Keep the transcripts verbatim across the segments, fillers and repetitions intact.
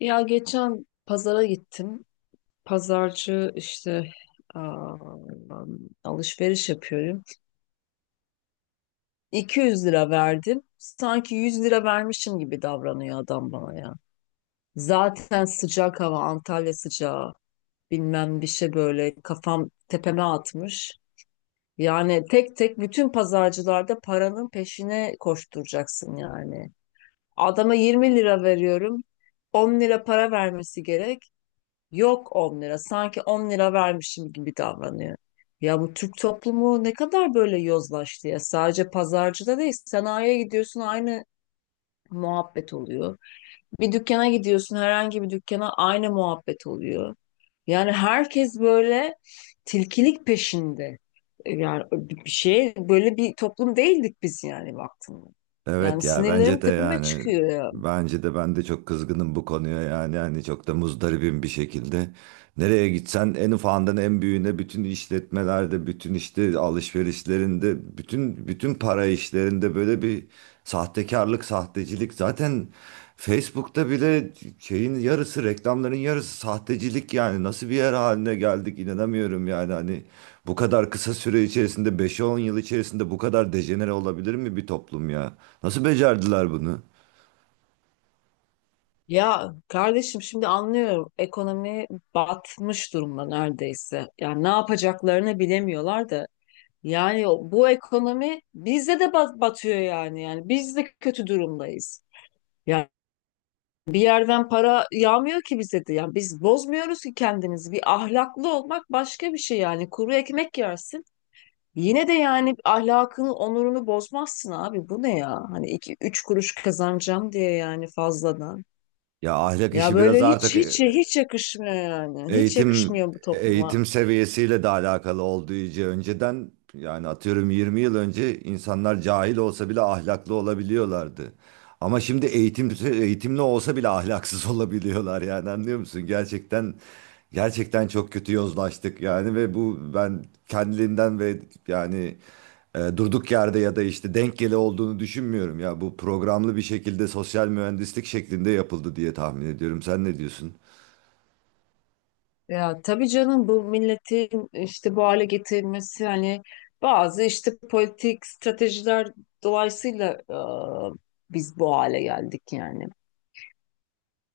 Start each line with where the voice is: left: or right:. left: Ya geçen pazara gittim. Pazarcı işte, aa, alışveriş yapıyorum. iki yüz lira verdim. Sanki yüz lira vermişim gibi davranıyor adam bana ya. Zaten sıcak hava, Antalya sıcağı. Bilmem bir şey, böyle kafam tepeme atmış. Yani tek tek bütün pazarcılarda paranın peşine koşturacaksın yani. Adama yirmi lira veriyorum. on lira para vermesi gerek. Yok on lira. Sanki on lira vermişim gibi davranıyor. Ya bu Türk toplumu ne kadar böyle yozlaştı ya. Sadece pazarcıda değil, sanayiye gidiyorsun, aynı muhabbet oluyor. Bir dükkana gidiyorsun, herhangi bir dükkana, aynı muhabbet oluyor. Yani herkes böyle tilkilik peşinde. Yani bir bir şey, böyle bir toplum değildik biz yani baktığında. Yani
right: Evet ya
left: sinirlerim
right: bence de
left: tepeme
right: yani
left: çıkıyor ya.
right: bence de ben de çok kızgınım bu konuya yani hani çok da muzdaribim bir şekilde. Nereye gitsen en ufağından en büyüğüne bütün işletmelerde, bütün işte alışverişlerinde, bütün bütün para işlerinde böyle bir sahtekarlık, sahtecilik. Zaten Facebook'ta bile şeyin yarısı, reklamların yarısı sahtecilik yani. Nasıl bir yer haline geldik inanamıyorum yani. Hani bu kadar kısa süre içerisinde beş on yıl içerisinde bu kadar dejenere olabilir mi bir toplum ya? Nasıl becerdiler bunu?
left: Ya kardeşim, şimdi anlıyorum, ekonomi batmış durumda neredeyse. Yani ne yapacaklarını bilemiyorlar da. Yani o- bu ekonomi bizde de bat- batıyor yani. Yani biz de kötü durumdayız. Yani bir yerden para yağmıyor ki bize de. Yani biz bozmuyoruz ki kendimizi. Bir ahlaklı olmak başka bir şey yani. Kuru ekmek yersin. Yine de yani ahlakını, onurunu bozmazsın abi. Bu ne ya? Hani iki, üç kuruş kazanacağım diye yani fazladan.
right: Ya ahlak
left: Ya
right: işi biraz
left: böyle hiç
right: artık. e,
left: hiç hiç yakışmıyor yani. Hiç
right: Eğitim
left: yakışmıyor bu topluma.
right: eğitim seviyesiyle de alakalı olduğu için önceden yani atıyorum yirmi yıl önce insanlar cahil olsa bile ahlaklı olabiliyorlardı. Ama şimdi eğitim eğitimli olsa bile ahlaksız olabiliyorlar yani anlıyor musun? Gerçekten gerçekten çok kötü yozlaştık yani ve bu ben kendiliğinden ve yani e, durduk yerde ya da işte denk geli olduğunu düşünmüyorum ya bu programlı bir şekilde sosyal mühendislik şeklinde yapıldı diye tahmin ediyorum. Sen ne diyorsun?
left: Ya tabii canım, bu milletin işte bu hale getirilmesi, hani bazı işte politik stratejiler dolayısıyla e, biz bu hale geldik yani.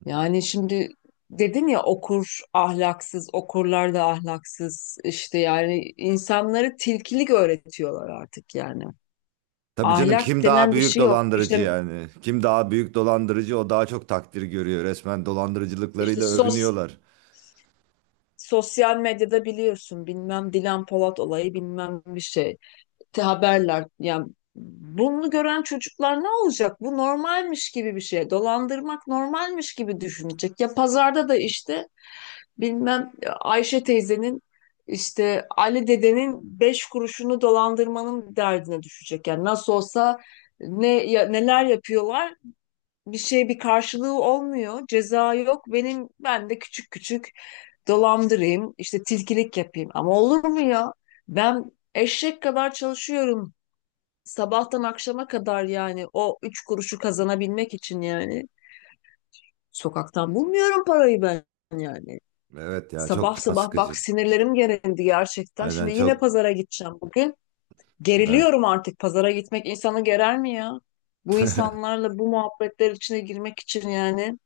left: Yani şimdi dedin ya, okur ahlaksız, okurlar da ahlaksız işte, yani insanları tilkilik öğretiyorlar artık yani.
right: Tabii canım
left: Ahlak
right: kim daha
left: denen bir
right: büyük
left: şey yok.
right: dolandırıcı
left: İşte
right: yani? Kim daha büyük dolandırıcı o daha çok takdir görüyor. Resmen
left: işte
right: dolandırıcılıklarıyla
left: sos
right: övünüyorlar.
left: sosyal medyada biliyorsun, bilmem Dilan Polat olayı, bilmem bir şey. Te haberler yani, bunu gören çocuklar ne olacak? Bu normalmiş gibi bir şey. Dolandırmak normalmiş gibi düşünecek. Ya pazarda da işte bilmem, e, Ayşe teyzenin, işte Ali dedenin beş kuruşunu dolandırmanın derdine düşecek. Yani nasıl olsa, ne ya, neler yapıyorlar, bir şey bir karşılığı olmuyor. Ceza yok. Benim ben de küçük küçük dolandırayım, işte tilkilik yapayım. Ama olur mu ya? Ben eşek kadar çalışıyorum. Sabahtan akşama kadar yani o üç kuruşu kazanabilmek için yani. Sokaktan bulmuyorum parayı ben yani.
right: Evet ya çok
left: Sabah
right: can
left: sabah bak,
right: sıkıcı.
left: sinirlerim gerildi gerçekten.
right: Aynen
left: Şimdi yine
right: çok
left: pazara gideceğim bugün.
right: evet.
left: Geriliyorum artık, pazara gitmek insanı gerer mi ya? Bu insanlarla bu muhabbetler içine girmek için yani.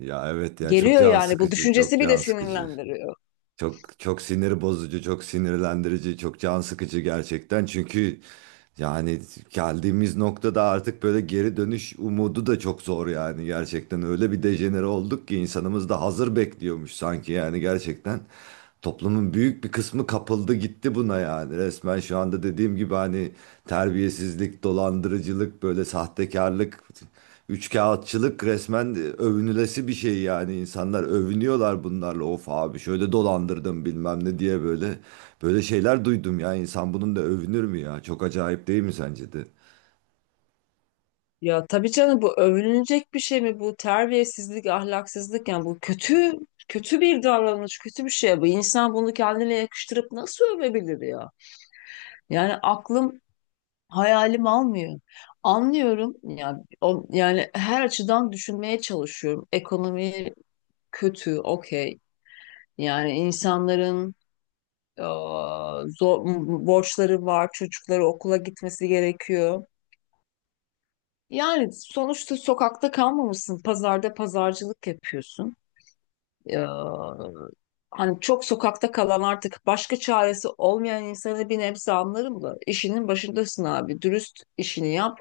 right: Ya evet ya çok
left: Geliyor
right: can
left: yani, bu
right: sıkıcı, çok
left: düşüncesi bile
right: can sıkıcı.
left: sinirlendiriyor.
right: Çok çok sinir bozucu, çok sinirlendirici, çok can sıkıcı gerçekten. Çünkü yani geldiğimiz noktada artık böyle geri dönüş umudu da çok zor yani gerçekten. Öyle bir dejenere olduk ki insanımız da hazır bekliyormuş sanki yani gerçekten. Toplumun büyük bir kısmı kapıldı gitti buna yani. Resmen şu anda dediğim gibi hani terbiyesizlik, dolandırıcılık, böyle sahtekarlık, üçkağıtçılık resmen e, övünülesi bir şey yani insanlar övünüyorlar bunlarla, of abi, şöyle dolandırdım bilmem ne diye, böyle böyle şeyler duydum ya. İnsan bunun da övünür mü ya? Çok acayip değil mi sence de?
left: Ya tabii canım, bu övünülecek bir şey mi, bu terbiyesizlik, ahlaksızlık, yani bu kötü kötü bir davranış, kötü bir şey. Bu insan bunu kendine yakıştırıp nasıl övebilir ya? Yani aklım hayalim almıyor. Anlıyorum ya o, yani her açıdan düşünmeye çalışıyorum. Ekonomi kötü, okey. Yani insanların eee, zor, borçları var, çocukları okula gitmesi gerekiyor. Yani sonuçta sokakta kalmamışsın. Pazarda pazarcılık yapıyorsun. Ee, hani çok sokakta kalan, artık başka çaresi olmayan insanı bir nebze anlarım da, işinin başındasın abi. Dürüst işini yap.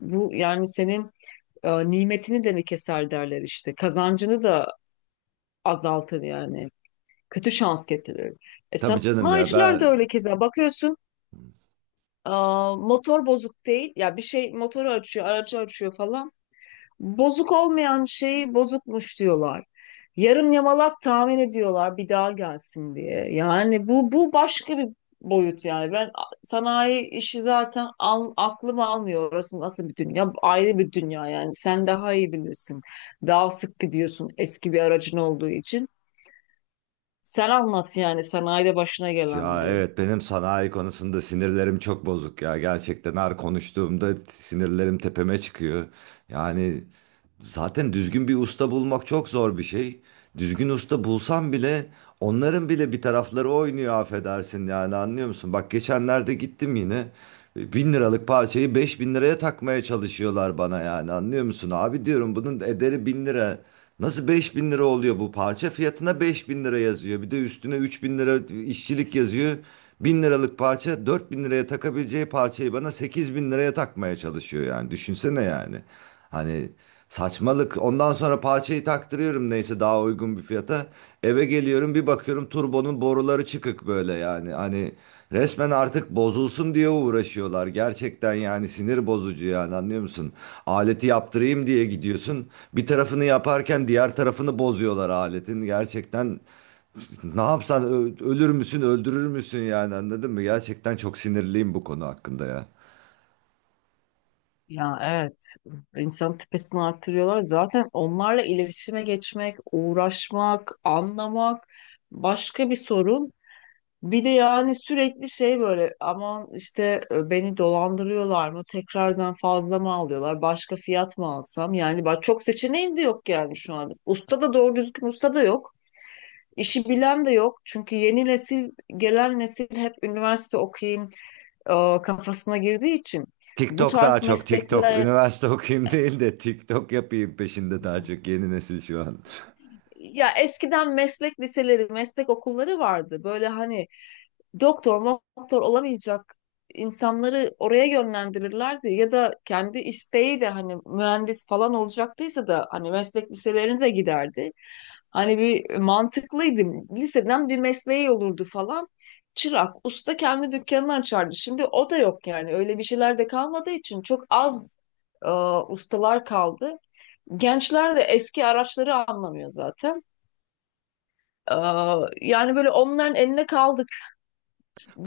left: Bu yani senin e, nimetini de mi keser derler işte. Kazancını da azaltır yani. Kötü şans getirir. E,
right: Tabii canım ya
left: sanayiciler de
right: ben,
left: öyle keza. Bakıyorsun, e, motor bozuk değil. Ya bir şey, motoru açıyor, aracı açıyor falan. Bozuk olmayan şeyi bozukmuş diyorlar. Yarım yamalak tahmin ediyorlar bir daha gelsin diye. Yani bu bu başka bir boyut yani. Ben a- sanayi işi zaten al, aklım almıyor. Orası nasıl bir dünya? Ayrı bir dünya yani. Sen daha iyi bilirsin. Daha sık gidiyorsun eski bir aracın olduğu için. Sen anlat yani sanayide başına
right: ya
left: gelenleri.
right: evet, benim sanayi konusunda sinirlerim çok bozuk ya gerçekten, her konuştuğumda sinirlerim tepeme çıkıyor yani. Zaten düzgün bir usta bulmak çok zor bir şey. Düzgün usta bulsam bile onların bile bir tarafları oynuyor affedersin yani anlıyor musun? Bak geçenlerde gittim yine, e, bin liralık parçayı beş bin liraya takmaya çalışıyorlar bana yani anlıyor musun? Abi diyorum bunun ederi bin lira. Nasıl beş bin lira oluyor bu parça? Fiyatına beş bin lira yazıyor. Bir de üstüne üç bin lira işçilik yazıyor. Bin liralık parça, dört bin liraya takabileceği parçayı bana sekiz bin liraya takmaya çalışıyor yani düşünsene yani. Hani saçmalık. Ondan sonra parçayı taktırıyorum neyse daha uygun bir fiyata. Eve geliyorum bir bakıyorum turbonun boruları çıkık böyle yani. Hani resmen artık bozulsun diye uğraşıyorlar. Gerçekten yani sinir bozucu yani anlıyor musun? Aleti yaptırayım diye gidiyorsun. Bir tarafını yaparken diğer tarafını bozuyorlar aletin. Gerçekten ne yapsan ö- ölür müsün öldürür müsün yani anladın mı? Gerçekten çok sinirliyim bu konu hakkında ya.
left: Ya evet. İnsan tepesini arttırıyorlar. Zaten onlarla iletişime geçmek, uğraşmak, anlamak başka bir sorun. Bir de yani sürekli şey, böyle aman işte, e, beni dolandırıyorlar mı? Tekrardan fazla mı alıyorlar? Başka fiyat mı alsam? Yani bak, çok seçeneğim de yok yani şu an. Usta da, doğru düzgün usta da yok. İşi bilen de yok. Çünkü yeni nesil, gelen nesil hep üniversite okuyayım e, kafasına girdiği için bu
right: TikTok, daha
left: tarz
right: çok TikTok.
left: meslekler.
right: Üniversite okuyayım değil de TikTok yapayım peşinde daha çok yeni nesil şu an.
left: Ya eskiden meslek liseleri, meslek okulları vardı. Böyle hani doktor, doktor olamayacak insanları oraya yönlendirirlerdi. Ya da kendi isteğiyle, hani mühendis falan olacaktıysa da, hani meslek liselerine de giderdi. Hani bir mantıklıydı. Liseden bir mesleği olurdu falan. Çırak, usta kendi dükkanını açardı. Şimdi o da yok yani. Öyle bir şeyler de kalmadığı için çok az e, ustalar kaldı. Gençler de eski araçları anlamıyor zaten. Aa, yani böyle onların eline kaldık.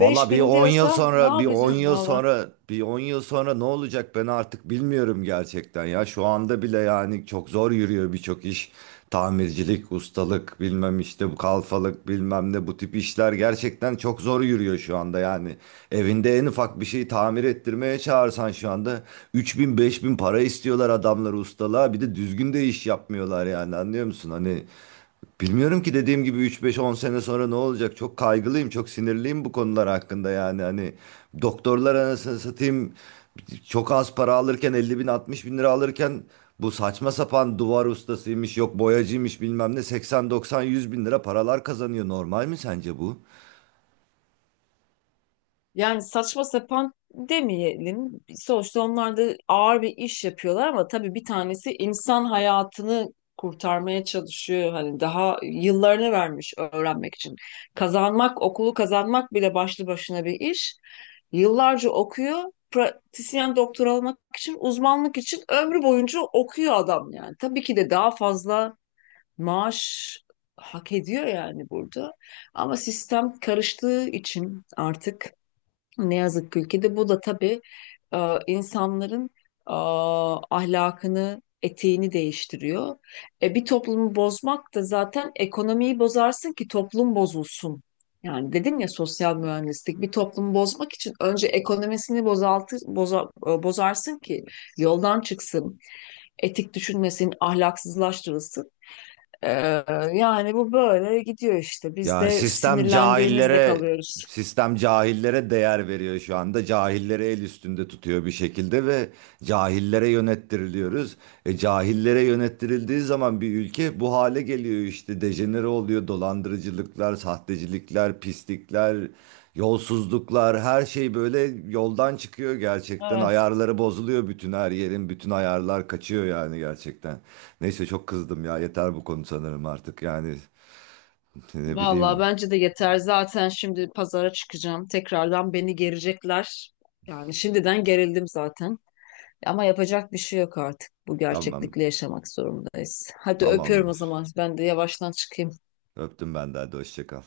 right: Valla bir
left: bin
right: on yıl
left: diyorsa ne
right: sonra, bir on
left: yapacağım
right: yıl
left: valla.
right: sonra, bir on yıl sonra ne olacak ben artık bilmiyorum gerçekten ya. Şu anda bile yani çok zor yürüyor birçok iş. Tamircilik, ustalık, bilmem işte bu kalfalık, bilmem ne, bu tip işler gerçekten çok zor yürüyor şu anda yani. Evinde en ufak bir şeyi tamir ettirmeye çağırsan şu anda 3000 bin, beş bin para istiyorlar adamlar ustalığa. Bir de düzgün de iş yapmıyorlar yani anlıyor musun? Hani bilmiyorum ki, dediğim gibi üç beş on sene sonra ne olacak? Çok kaygılıyım, çok sinirliyim bu konular hakkında yani. Hani doktorlar, anasını satayım, çok az para alırken, elli bin altmış bin lira alırken, bu saçma sapan duvar ustasıymış, yok boyacıymış, bilmem ne seksen doksan-yüz bin lira paralar kazanıyor. Normal mi sence bu?
left: Yani saçma sapan demeyelim. Sonuçta onlar da ağır bir iş yapıyorlar, ama tabii bir tanesi insan hayatını kurtarmaya çalışıyor. Hani daha yıllarını vermiş öğrenmek için. Kazanmak, okulu kazanmak bile başlı başına bir iş. Yıllarca okuyor. Pratisyen doktor olmak için, uzmanlık için ömrü boyunca okuyor adam yani. Tabii ki de daha fazla maaş hak ediyor yani burada. Ama sistem karıştığı için artık, ne yazık ki ülkede, bu da tabii e, insanların e, ahlakını, etiğini değiştiriyor. E, bir toplumu bozmak da zaten, ekonomiyi bozarsın ki toplum bozulsun. Yani dedim ya, sosyal mühendislik, bir toplumu bozmak için önce ekonomisini bozaltı, boza- e, bozarsın ki yoldan çıksın, etik düşünmesin, ahlaksızlaştırılsın. Ee, yani bu böyle gidiyor işte. Biz
right: Yani
left: de
right: sistem
left: sinirlendiğimizde
right: cahillere
left: kalıyoruz.
right: sistem cahillere değer veriyor şu anda. Cahilleri el üstünde tutuyor bir şekilde ve cahillere yönettiriliyoruz. E, cahillere yönettirildiği zaman bir ülke bu hale geliyor işte. Dejenere oluyor. Dolandırıcılıklar, sahtecilikler, pislikler, yolsuzluklar, her şey böyle yoldan çıkıyor gerçekten.
left: Evet.
right: Ayarları bozuluyor bütün her yerin. Bütün ayarlar kaçıyor yani gerçekten. Neyse, çok kızdım ya. Yeter bu konu sanırım artık yani. Ne
left: Vallahi
right: bileyim.
left: bence de yeter. Zaten şimdi pazara çıkacağım. Tekrardan beni gerecekler. Yani şimdiden gerildim zaten. Ama yapacak bir şey yok artık. Bu
right: Tamam.
left: gerçeklikle yaşamak zorundayız. Hadi öpüyorum o
right: Tamamdır.
left: zaman. Ben de yavaştan çıkayım.
right: Öptüm ben de. Hadi hoşça kal.